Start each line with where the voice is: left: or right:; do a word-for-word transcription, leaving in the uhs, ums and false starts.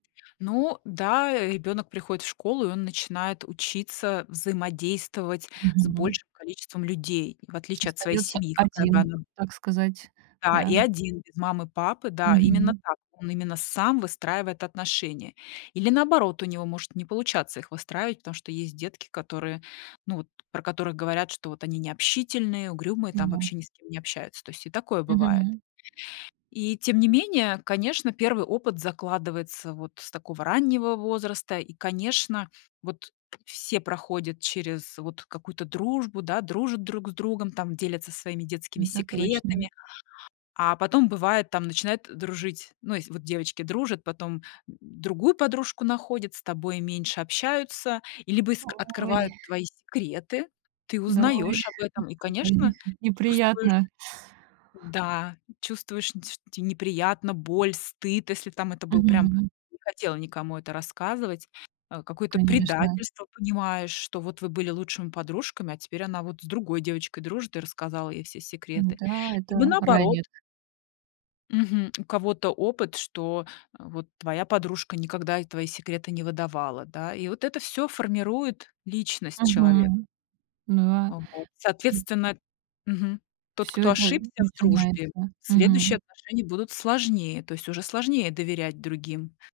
left: Ну да, э, ребёнок приходит в школу, и он начинает учиться взаимодействовать с
right: Мгм.
left: большим количеством людей, в отличие от своей
right: Остаётся
left: семьи, какая бы
right: один,
left: она
right: так сказать,
left: Да,
right: да,
left: и
right: м?
left: один, без мамы, папы, да, именно
right: Мгм.
left: так, он именно сам выстраивает отношения. Или наоборот, у него может не получаться их выстраивать, потому что есть детки, которые, ну, вот про которых говорят, что вот они необщительные, угрюмые,
right: Ну
left: там,
right: да.
left: вообще ни с кем не общаются. То есть и такое бывает.
right: Мгм.
left: И тем не менее, конечно, первый опыт закладывается вот с такого раннего возраста, и, конечно, вот все проходят через вот какую-то дружбу, да, дружат друг с другом, там, делятся своими детскими
right: Это точно.
left: секретами, а потом бывает, там начинают дружить. Ну, ес вот девочки дружат, потом, м, другую подружку находят, с тобой меньше общаются, и либо иск
right: Ой!
left: открывают твои секреты. Ты
right: Д ой,
left: узнаёшь об этом и,
right: какая
left: конечно,
right: неп
left: чувствуешь
right: неприятно.
left: м-да, чувствуешь, нь те что те неприятно, боль, стыд, если там. Это был прям
right: Мгм.
left: не хотела никому это рассказывать. А, какое-то
right: Конечно.
left: предательство понимаешь, что вот вы были лучшими подружками, а теперь она вот с другой девочкой дружит и рассказала ей все секреты.
right: М-да, это
left: Либо наоборот.
right: ранит.
left: Мгм, у кого-то опыт, что, э, вот твоя подружка никогда и твои секреты не выдавала, да, и вот это всё формирует личность человека.
right: Мгм. Ну, ва
left: А вот.
right: ту
left: Соответственно мгм, тот,
right: Всё
left: кто
right: это
left: ошибся в дружбе,
right: начинается.
left: следующие
right: Мгм.
left: отношения будут сложнее, то есть уже сложнее доверять другим.